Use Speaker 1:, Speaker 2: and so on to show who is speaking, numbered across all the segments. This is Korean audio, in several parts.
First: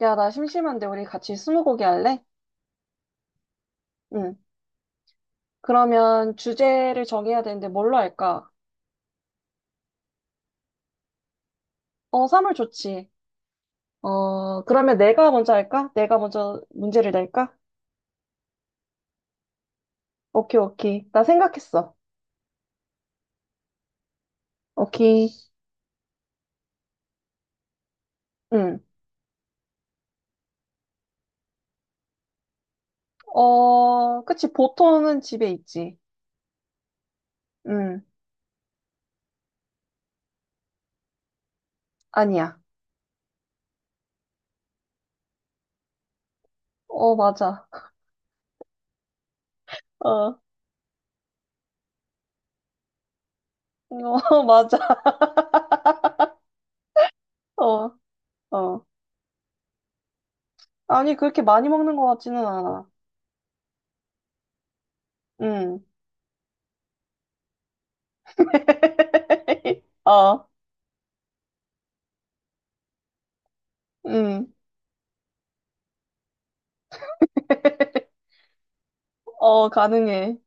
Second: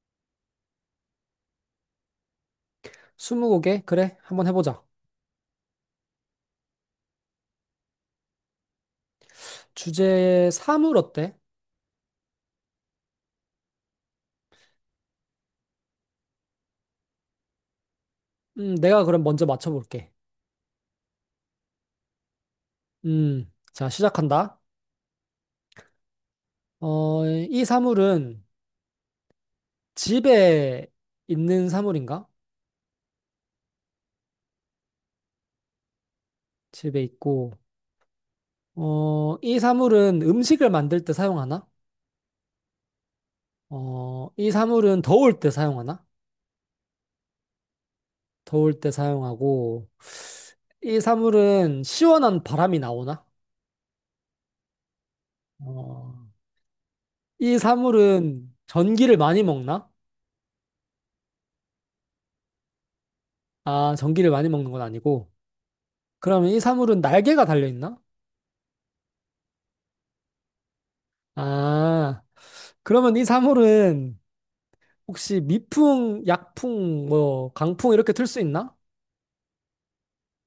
Speaker 1: 야, 나 심심한데 우리 같이 스무고개 할래?
Speaker 2: 스무고개? 그래,
Speaker 1: 응.
Speaker 2: 한번 해보자.
Speaker 1: 그러면 주제를 정해야 되는데 뭘로 할까?
Speaker 2: 주제 사물 어때?
Speaker 1: 어, 사물 좋지. 어, 그러면 내가 먼저 할까? 내가 먼저 문제를 낼까?
Speaker 2: 내가 그럼 먼저 맞춰볼게.
Speaker 1: 오케이, 오케이. 나 생각했어.
Speaker 2: 자, 시작한다.
Speaker 1: 오케이.
Speaker 2: 어, 이 사물은
Speaker 1: 응.
Speaker 2: 집에 있는 사물인가?
Speaker 1: 어, 그치. 보통은 집에 있지.
Speaker 2: 집에 있고,
Speaker 1: 응.
Speaker 2: 어, 이 사물은 음식을 만들 때 사용하나?
Speaker 1: 아니야.
Speaker 2: 어, 이 사물은 더울 때 사용하나?
Speaker 1: 어, 맞아.
Speaker 2: 더울 때 사용하고,
Speaker 1: 어,
Speaker 2: 이 사물은 시원한 바람이 나오나?
Speaker 1: 어, 맞아.
Speaker 2: 어, 이
Speaker 1: 어,
Speaker 2: 사물은
Speaker 1: 어.
Speaker 2: 전기를 많이 먹나?
Speaker 1: 아니, 그렇게 많이 먹는 것 같지는 않아.
Speaker 2: 아, 전기를 많이 먹는 건 아니고,
Speaker 1: 응.
Speaker 2: 그러면 이 사물은 날개가 달려있나?
Speaker 1: 어,
Speaker 2: 아, 그러면 이 사물은
Speaker 1: 응.
Speaker 2: 혹시 미풍, 약풍, 뭐, 강풍 이렇게 틀 수 있나?
Speaker 1: 어, 가능해.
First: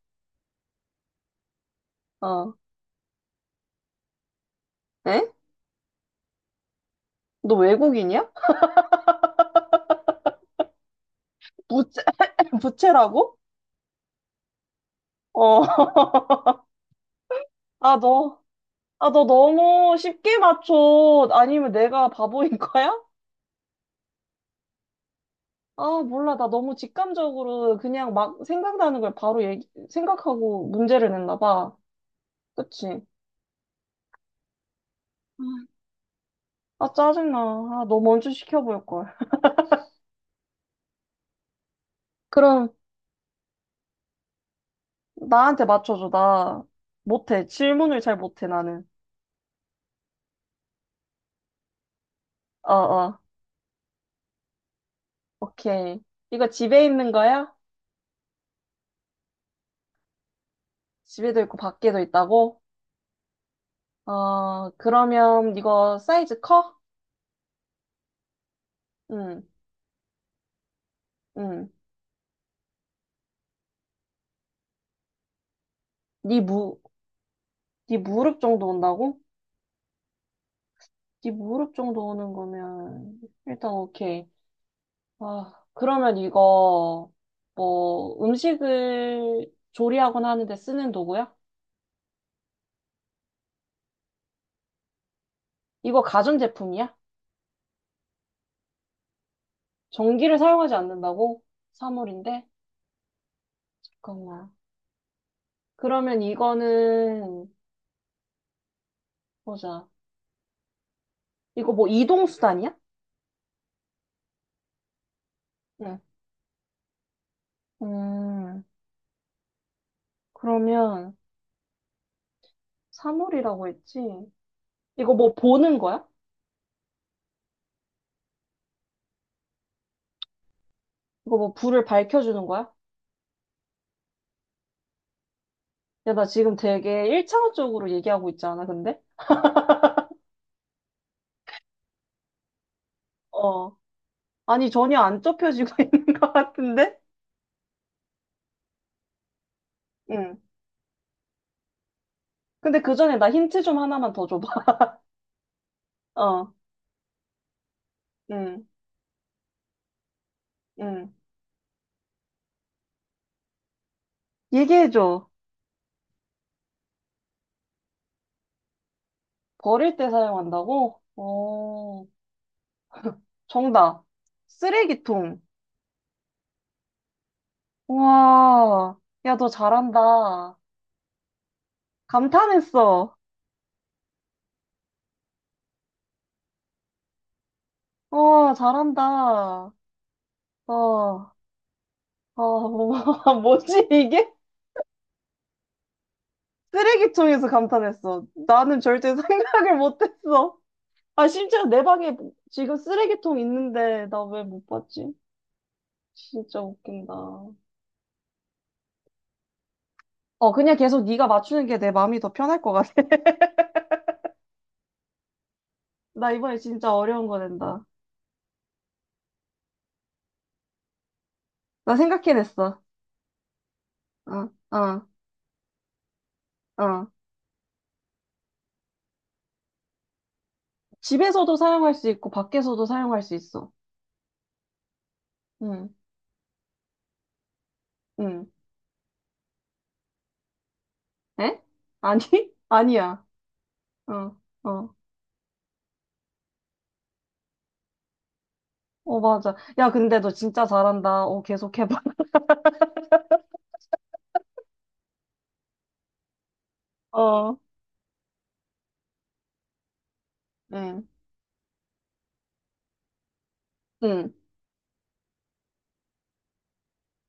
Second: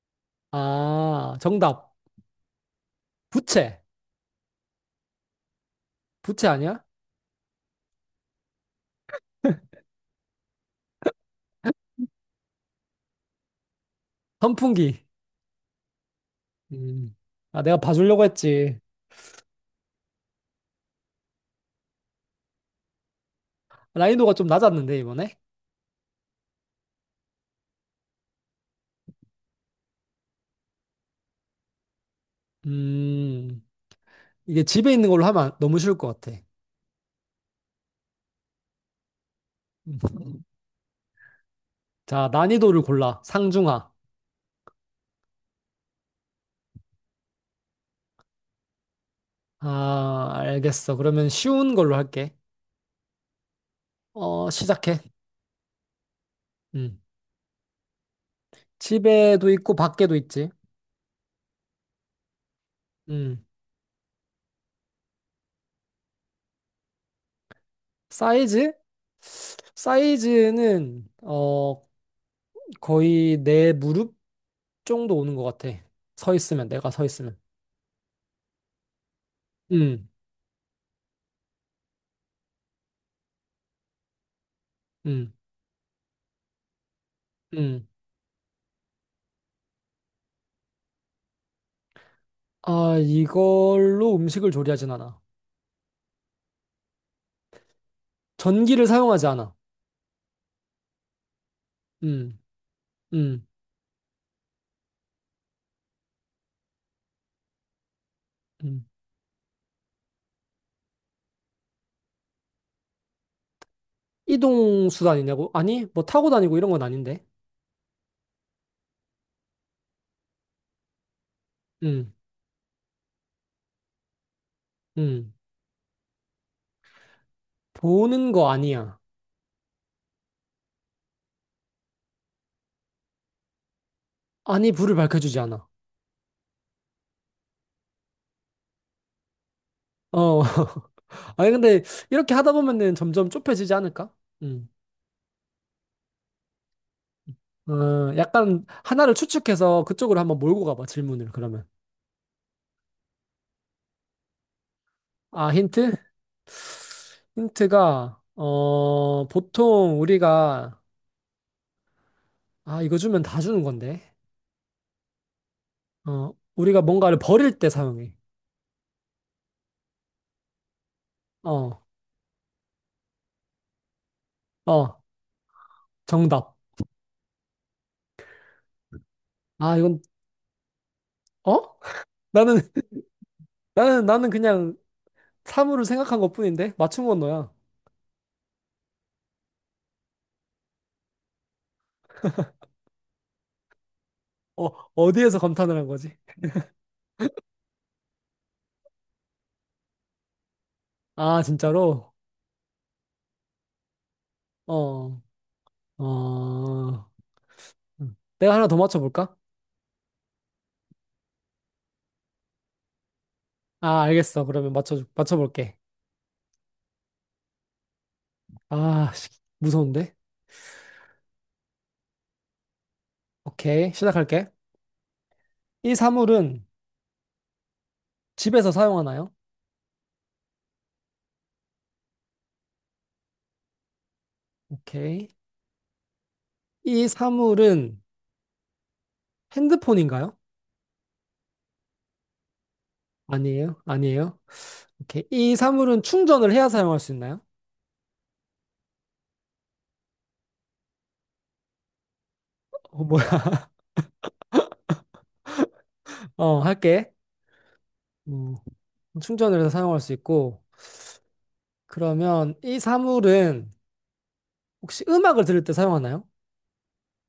Speaker 2: 아, 정답.
Speaker 1: 어.
Speaker 2: 부채.
Speaker 1: 에?
Speaker 2: 부채 아니야?
Speaker 1: 너 외국인이야? 부채, 부채라고?
Speaker 2: 선풍기.
Speaker 1: 어.
Speaker 2: 음. 아, 내가
Speaker 1: 아,
Speaker 2: 봐주려고
Speaker 1: 너,
Speaker 2: 했지.
Speaker 1: 아, 너 너무 쉽게 맞춰. 아니면 내가 바보인 거야?
Speaker 2: 난이도가 좀 낮았는데, 이번에?
Speaker 1: 아, 몰라. 나 너무 직감적으로 그냥 막 생각나는 걸 바로 얘기, 생각하고 문제를 냈나 봐. 그치?
Speaker 2: 음, 이게 집에 있는 걸로 하면 너무 쉬울 것 같아.
Speaker 1: 아, 짜증나. 아, 너 먼저 시켜볼 걸.
Speaker 2: 음. 자,
Speaker 1: 그럼
Speaker 2: 난이도를 골라. 상중하.
Speaker 1: 나한테 맞춰줘. 나 못해. 질문을 잘 못해, 나는.
Speaker 2: 아, 알겠어. 그러면 쉬운 걸로 할게.
Speaker 1: 어, 어.
Speaker 2: 어, 시작해.
Speaker 1: 오케이. 이거 집에
Speaker 2: 음.
Speaker 1: 있는 거야?
Speaker 2: 집에도 있고, 밖에도 있지.
Speaker 1: 집에도 있고 밖에도 있다고?
Speaker 2: 음.
Speaker 1: 어, 그러면 이거 사이즈 커?
Speaker 2: 사이즈?
Speaker 1: 응,
Speaker 2: 사이즈는
Speaker 1: 응.
Speaker 2: 거의 내 무릎 정도 오는 것 같아. 서
Speaker 1: 네
Speaker 2: 있으면
Speaker 1: 무,
Speaker 2: 내가 서 있으면.
Speaker 1: 네 무릎 정도 온다고?
Speaker 2: 음,
Speaker 1: 네 무릎 정도 오는 거면 일단 오케이.
Speaker 2: 음,
Speaker 1: 아, 그러면 이거
Speaker 2: 음.
Speaker 1: 뭐 음식을 조리하곤 하는데 쓰는 도구야?
Speaker 2: 아, 이걸로 음식을 조리하진 않아.
Speaker 1: 이거 가전제품이야?
Speaker 2: 전기를 사용하지 않아.
Speaker 1: 전기를 사용하지 않는다고?
Speaker 2: 음,
Speaker 1: 사물인데?
Speaker 2: 음,
Speaker 1: 잠깐만. 그러면 이거는
Speaker 2: 음.
Speaker 1: 보자. 이거 뭐 이동수단이야?
Speaker 2: 이동 수단이냐고? 아니
Speaker 1: 응.
Speaker 2: 뭐 타고 다니고 이런 건 아닌데.
Speaker 1: 음, 그러면
Speaker 2: 음,
Speaker 1: 사물이라고 했지? 이거 뭐
Speaker 2: 음.
Speaker 1: 보는 거야?
Speaker 2: 보는 거 아니야.
Speaker 1: 이거 뭐 불을 밝혀주는 거야?
Speaker 2: 아니 불을 밝혀주지 않아.
Speaker 1: 야, 나 지금 되게 일차원적으로 얘기하고 있지 않아, 근데?
Speaker 2: 어. 아니 근데 이렇게 하다 보면은 점점 좁혀지지
Speaker 1: 어.
Speaker 2: 않을까?
Speaker 1: 아니,
Speaker 2: 음.
Speaker 1: 전혀 안 좁혀지고 있는 것 같은데?
Speaker 2: 어, 약간 하나를 추측해서 그쪽으로
Speaker 1: 응.
Speaker 2: 한번 몰고 가봐, 질문을, 그러면.
Speaker 1: 근데 그 전에 나 힌트 좀 하나만 더 줘봐.
Speaker 2: 아, 힌트?
Speaker 1: 어.
Speaker 2: 힌트가,
Speaker 1: 응.
Speaker 2: 보통 우리가,
Speaker 1: 응.
Speaker 2: 아, 이거 주면 다 주는 건데.
Speaker 1: 얘기해줘.
Speaker 2: 어, 우리가 뭔가를 버릴 때 사용해.
Speaker 1: 버릴 때 사용한다고?
Speaker 2: 어,
Speaker 1: 어. 정답.
Speaker 2: 어,
Speaker 1: 쓰레기통.
Speaker 2: 정답.
Speaker 1: 와. 야, 너
Speaker 2: 아, 이건,
Speaker 1: 잘한다.
Speaker 2: 어? 나는,
Speaker 1: 감탄했어.
Speaker 2: 나는, 나는 그냥 사물을 생각한 것뿐인데? 맞춘 건 너야.
Speaker 1: 어, 잘한다. 어. 아, 뭐지 이게?
Speaker 2: 어, 어디에서 감탄을 한 거지?
Speaker 1: 쓰레기통에서 감탄했어. 나는 절대 생각을 못했어. 아,
Speaker 2: 아,
Speaker 1: 심지어 내
Speaker 2: 진짜로?
Speaker 1: 방에 지금 쓰레기통 있는데 나 왜 못 봤지?
Speaker 2: 어,
Speaker 1: 진짜
Speaker 2: 어.
Speaker 1: 웃긴다. 어,
Speaker 2: 음. 내가 하나 더 맞춰볼까?
Speaker 1: 그냥 계속 네가 맞추는 게 내 마음이 더 편할 것 같아.
Speaker 2: 아, 알겠어. 그러면 맞춰볼게.
Speaker 1: 나 이번에 진짜 어려운 거 낸다.
Speaker 2: 아, 씨, 무서운데?
Speaker 1: 나 생각해냈어.
Speaker 2: 오케이,
Speaker 1: 어,
Speaker 2: 시작할게.
Speaker 1: 어,
Speaker 2: 이 사물은
Speaker 1: 어.
Speaker 2: 집에서 사용하나요?
Speaker 1: 집에서도 사용할 수 있고 밖에서도 사용할 수 있어.
Speaker 2: 오케이.
Speaker 1: 응,
Speaker 2: 이 사물은
Speaker 1: 응.
Speaker 2: 핸드폰인가요?
Speaker 1: 에? 아니? 아니야.
Speaker 2: 아니에요,
Speaker 1: 어,
Speaker 2: 아니에요.
Speaker 1: 어.
Speaker 2: 오케이. 이 사물은 충전을 해야 사용할 수 있나요?
Speaker 1: 어, 맞아. 야, 근데 너 진짜 잘한다. 어, 계속 해봐.
Speaker 2: 어, 뭐야? 어, 할게.
Speaker 1: 어,
Speaker 2: 음, 충전을 해서 사용할 수 있고.
Speaker 1: 응,
Speaker 2: 그러면 이 사물은
Speaker 1: 응.
Speaker 2: 혹시 음악을 들을 때 사용하나요?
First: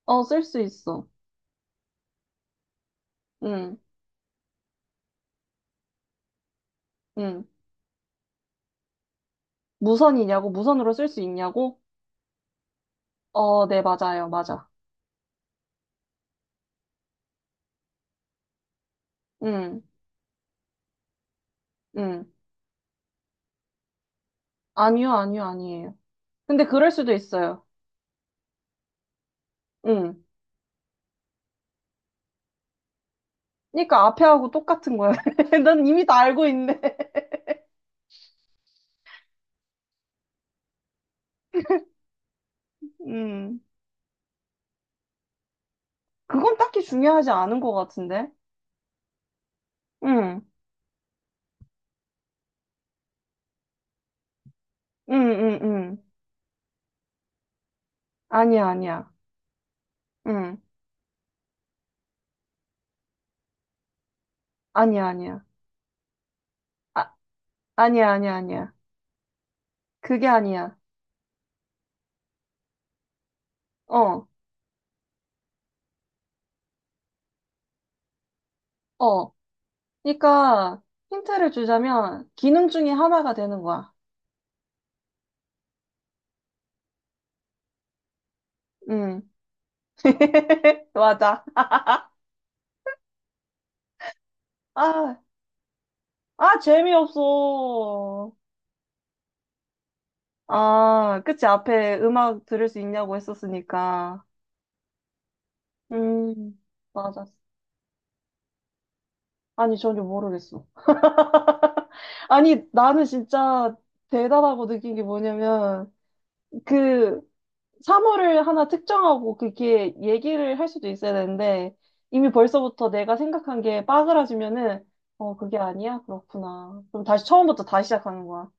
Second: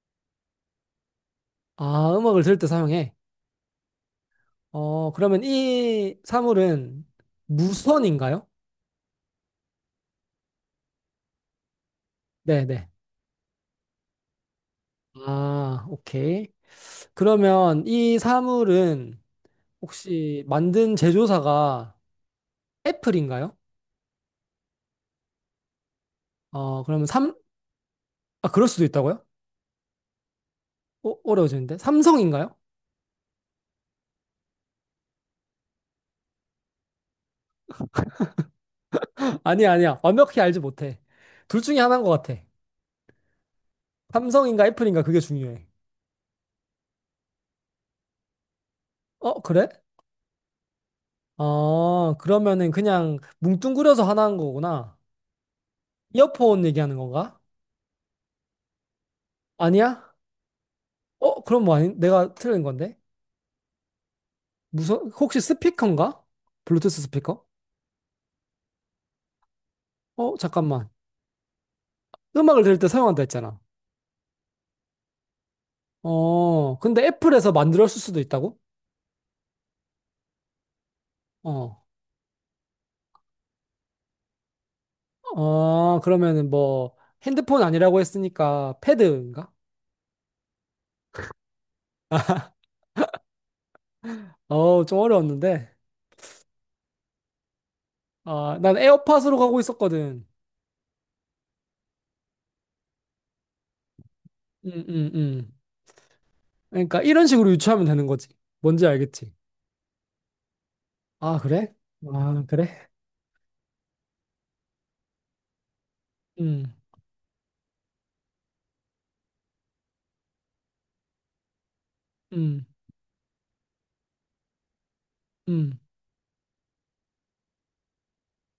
Speaker 1: 어, 쓸 수 있어.
Speaker 2: 아, 음악을 들을 때 사용해.
Speaker 1: 응,
Speaker 2: 어, 그러면 이 사물은
Speaker 1: 응.
Speaker 2: 무선인가요?
Speaker 1: 무선이냐고? 무선으로 쓸 수 있냐고?
Speaker 2: 네네.
Speaker 1: 어, 네, 맞아요. 맞아.
Speaker 2: 아, 오케이. 그러면 이 사물은
Speaker 1: 응,
Speaker 2: 혹시 만든 제조사가
Speaker 1: 응.
Speaker 2: 애플인가요?
Speaker 1: 아니요, 아니요, 아니에요. 근데
Speaker 2: 어,
Speaker 1: 그럴
Speaker 2: 그러면
Speaker 1: 수도 있어요.
Speaker 2: 아, 그럴 수도 있다고요?
Speaker 1: 응.
Speaker 2: 어, 어려워지는데? 삼성인가요?
Speaker 1: 그러니까 앞에 하고 똑같은 거야. 난 이미 다 알고 있네.
Speaker 2: 아니야, 아니야. 완벽히 알지 못해. 둘 중에 하나인 것 같아.
Speaker 1: 응.
Speaker 2: 삼성인가 애플인가 그게 중요해.
Speaker 1: 그건 딱히 중요하지 않은 것 같은데?
Speaker 2: 어, 그래?
Speaker 1: 응,
Speaker 2: 어, 그러면은 그냥 뭉뚱그려서 하나인 거구나.
Speaker 1: 응, 응, 응.
Speaker 2: 이어폰 얘기하는 건가?
Speaker 1: 아니야, 아니야.
Speaker 2: 아니야?
Speaker 1: 응.
Speaker 2: 어, 그럼 뭐 아니, 내가 틀린 건데? 무슨,
Speaker 1: 아니야,
Speaker 2: 혹시
Speaker 1: 아니야.
Speaker 2: 스피커인가? 블루투스
Speaker 1: 아,
Speaker 2: 스피커?
Speaker 1: 아니야, 아니야, 아니야. 그게
Speaker 2: 어,
Speaker 1: 아니야.
Speaker 2: 잠깐만. 음악을 들을 때 사용한다 했잖아.
Speaker 1: 어,
Speaker 2: 어, 근데 애플에서 만들었을 수도 있다고?
Speaker 1: 어. 그러니까 힌트를
Speaker 2: 어,
Speaker 1: 주자면 기능 중에 하나가 되는 거야.
Speaker 2: 어, 그러면은 뭐, 핸드폰 아니라고 했으니까,
Speaker 1: 응.
Speaker 2: 패드인가?
Speaker 1: 맞아.
Speaker 2: 어, 좀
Speaker 1: 아,
Speaker 2: 어려웠는데.
Speaker 1: 아, 재미없어.
Speaker 2: 아, 난 에어팟으로 가고 있었거든.
Speaker 1: 아, 그치. 앞에 음악 들을 수 있냐고 했었으니까.
Speaker 2: 음, 음, 음.
Speaker 1: 음,
Speaker 2: 그러니까 이런
Speaker 1: 맞았어.
Speaker 2: 식으로 유추하면 되는 거지. 뭔지 알겠지?
Speaker 1: 아니, 전혀 모르겠어.
Speaker 2: 아, 그래? 아,
Speaker 1: 아니,
Speaker 2: 그래?
Speaker 1: 나는 진짜 대단하고 느낀 게 뭐냐면,
Speaker 2: 음,
Speaker 1: 그, 사물을 하나 특정하고 그게 얘기를 할 수도 있어야 되는데 이미
Speaker 2: 음,
Speaker 1: 벌써부터 내가 생각한 게 빠그라지면은 어 그게
Speaker 2: 음,
Speaker 1: 아니야? 그렇구나. 그럼 다시 처음부터 다시 시작하는 거야.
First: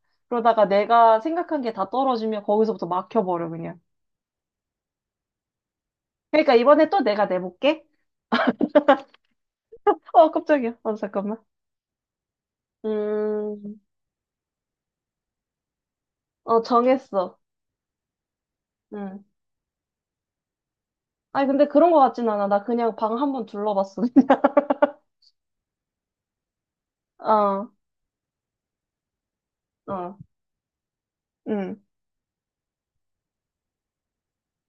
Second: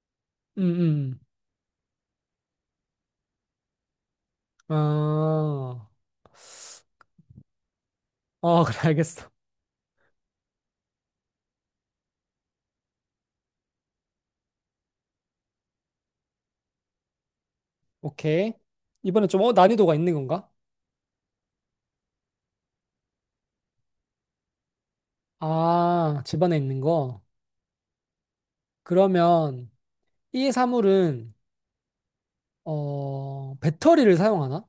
Speaker 2: 음,
Speaker 1: 그러다가
Speaker 2: 음.
Speaker 1: 내가 생각한 게 다 떨어지면 거기서부터 막혀버려 그냥.
Speaker 2: 아,
Speaker 1: 그러니까 이번에 또 내가 내볼게.
Speaker 2: 어, 그래, 알겠어.
Speaker 1: 어 깜짝이야. 어 잠깐만. 음, 어 정했어.
Speaker 2: 오케이.
Speaker 1: 응.
Speaker 2: 이번에 좀, 어, 난이도가 있는 건가?
Speaker 1: 아니 근데 그런 거 같진 않아. 나 그냥 방 한번 둘러봤어. 그냥.
Speaker 2: 아, 집안에 있는 거.
Speaker 1: 어,
Speaker 2: 그러면,
Speaker 1: 어,
Speaker 2: 이 사물은
Speaker 1: 응.
Speaker 2: 어, 배터리를 사용하나?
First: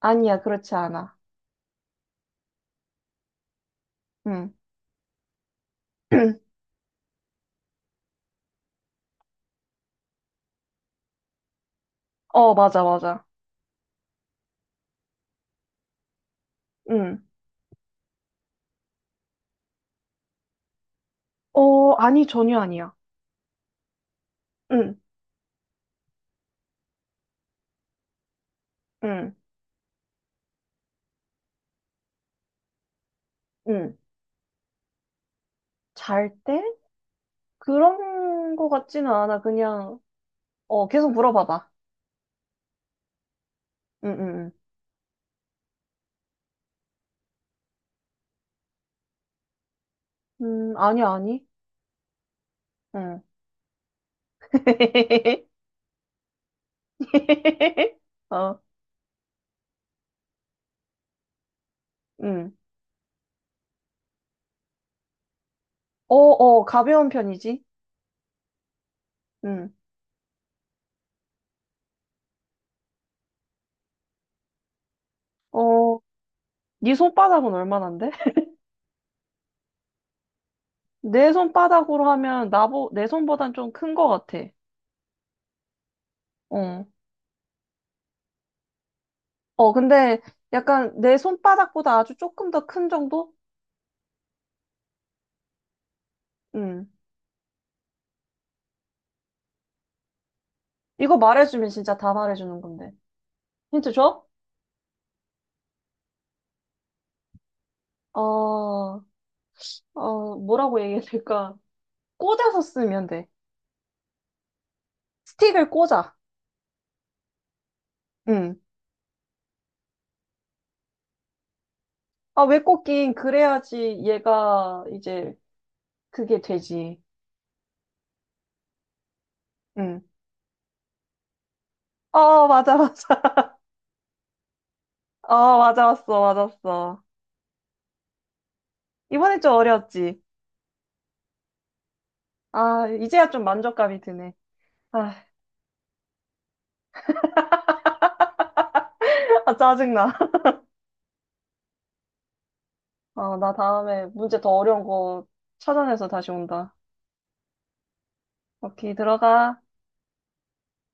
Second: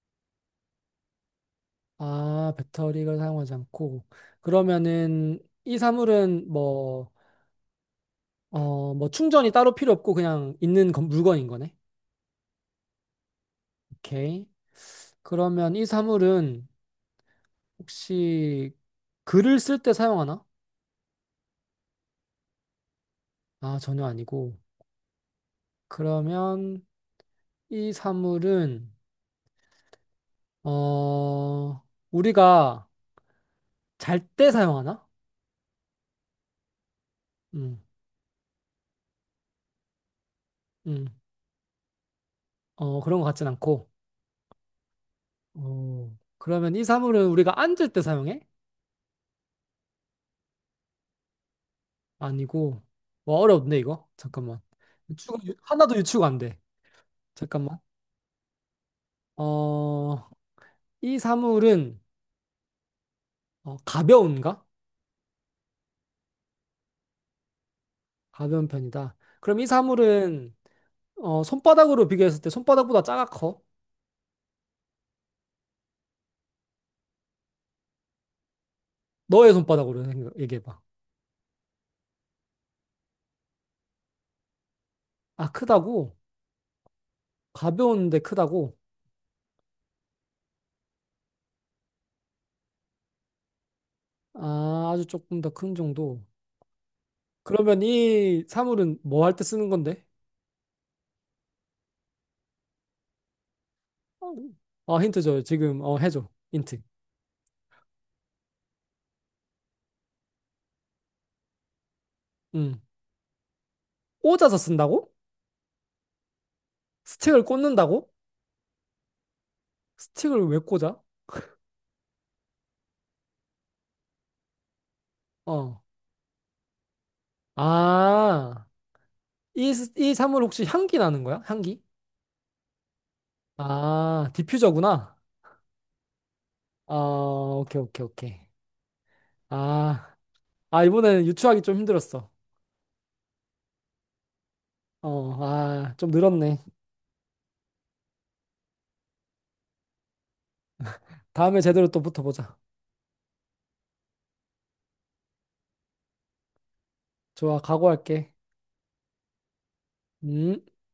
Speaker 1: 아니야 그렇지 않아.
Speaker 2: 아, 배터리를 사용하지 않고
Speaker 1: 응.
Speaker 2: 그러면은 이 사물은 뭐, 어, 뭐 충전이 따로 필요 없고 그냥 있는 물건인 거네.
Speaker 1: 어 맞아 맞아.
Speaker 2: 오케이. 그러면 이 사물은
Speaker 1: 응.
Speaker 2: 혹시 글을 쓸 때 사용하나?
Speaker 1: 어, 아니, 전혀 아니야.
Speaker 2: 아, 전혀 아니고.
Speaker 1: 응,
Speaker 2: 그러면 이 사물은
Speaker 1: 응,
Speaker 2: 어, 우리가
Speaker 1: 응.
Speaker 2: 잘 때 사용하나?
Speaker 1: 잘 때?
Speaker 2: 음,
Speaker 1: 그런 거 같지는 않아. 그냥, 어,
Speaker 2: 음,
Speaker 1: 계속 물어봐봐.
Speaker 2: 어, 그런 것 같진 않고.
Speaker 1: 응, 응,
Speaker 2: 어, 그러면 이 사물은 우리가 앉을 때 사용해?
Speaker 1: 응. 아니, 아니.
Speaker 2: 아니고,
Speaker 1: 응.
Speaker 2: 와, 어렵네, 이거. 잠깐만. 하나도 유추가 안 돼. 잠깐만.
Speaker 1: 어,
Speaker 2: 어, 이 사물은
Speaker 1: 응.
Speaker 2: 어, 가벼운가?
Speaker 1: 어, 어, 가벼운 편이지.
Speaker 2: 가벼운 편이다. 그럼 이
Speaker 1: 응.
Speaker 2: 사물은 어, 손바닥으로 비교했을 때 손바닥보다 작아 커?
Speaker 1: 어, 네 손바닥은 얼마나인데?
Speaker 2: 너의 손바닥으로 얘기해봐.
Speaker 1: 내 손바닥으로 하면 내 손보단 좀 큰 거 같아.
Speaker 2: 아, 크다고?
Speaker 1: 어.
Speaker 2: 가벼운데 크다고?
Speaker 1: 어, 근데 약간 내 손바닥보다 아주 조금 더 큰 정도?
Speaker 2: 아, 아주 조금 더 큰 정도.
Speaker 1: 응
Speaker 2: 그러면 이 사물은 뭐 할 때 쓰는 건데?
Speaker 1: 이거 말해주면 진짜 다 말해주는 건데. 힌트 줘?
Speaker 2: 어, 힌트 줘요. 지금 해줘. 힌트.
Speaker 1: 어, 어, 뭐라고 얘기해야 될까? 꽂아서
Speaker 2: 음.
Speaker 1: 쓰면 돼.
Speaker 2: 꽂아서 쓴다고?
Speaker 1: 스틱을 꽂아.
Speaker 2: 스틱을 꽂는다고?
Speaker 1: 응.
Speaker 2: 스틱을 왜 꽂아?
Speaker 1: 아, 왜 꽂긴? 그래야지 얘가 이제
Speaker 2: 어.
Speaker 1: 그게 되지.
Speaker 2: 아,
Speaker 1: 응.
Speaker 2: 이 사물 혹시 향기 나는 거야? 향기?
Speaker 1: 어, 맞아, 맞아.
Speaker 2: 아, 디퓨저구나.
Speaker 1: 어, 맞았어,
Speaker 2: 아,
Speaker 1: 맞았어.
Speaker 2: 오케이, 오케이, 오케이.
Speaker 1: 이번엔 좀
Speaker 2: 아,
Speaker 1: 어려웠지?
Speaker 2: 아, 이번에는 유추하기 좀 힘들었어.
Speaker 1: 아, 이제야 좀 만족감이 드네. 아,
Speaker 2: 어, 아, 좀 늘었네.
Speaker 1: 아, 짜증나.
Speaker 2: 다음에 제대로 또 붙어보자.
Speaker 1: 어, 나 다음에 문제 더 어려운 거 찾아내서 다시 온다.
Speaker 2: 좋아, 각오할게.
Speaker 1: 오케이, 들어가.
Speaker 2: 음.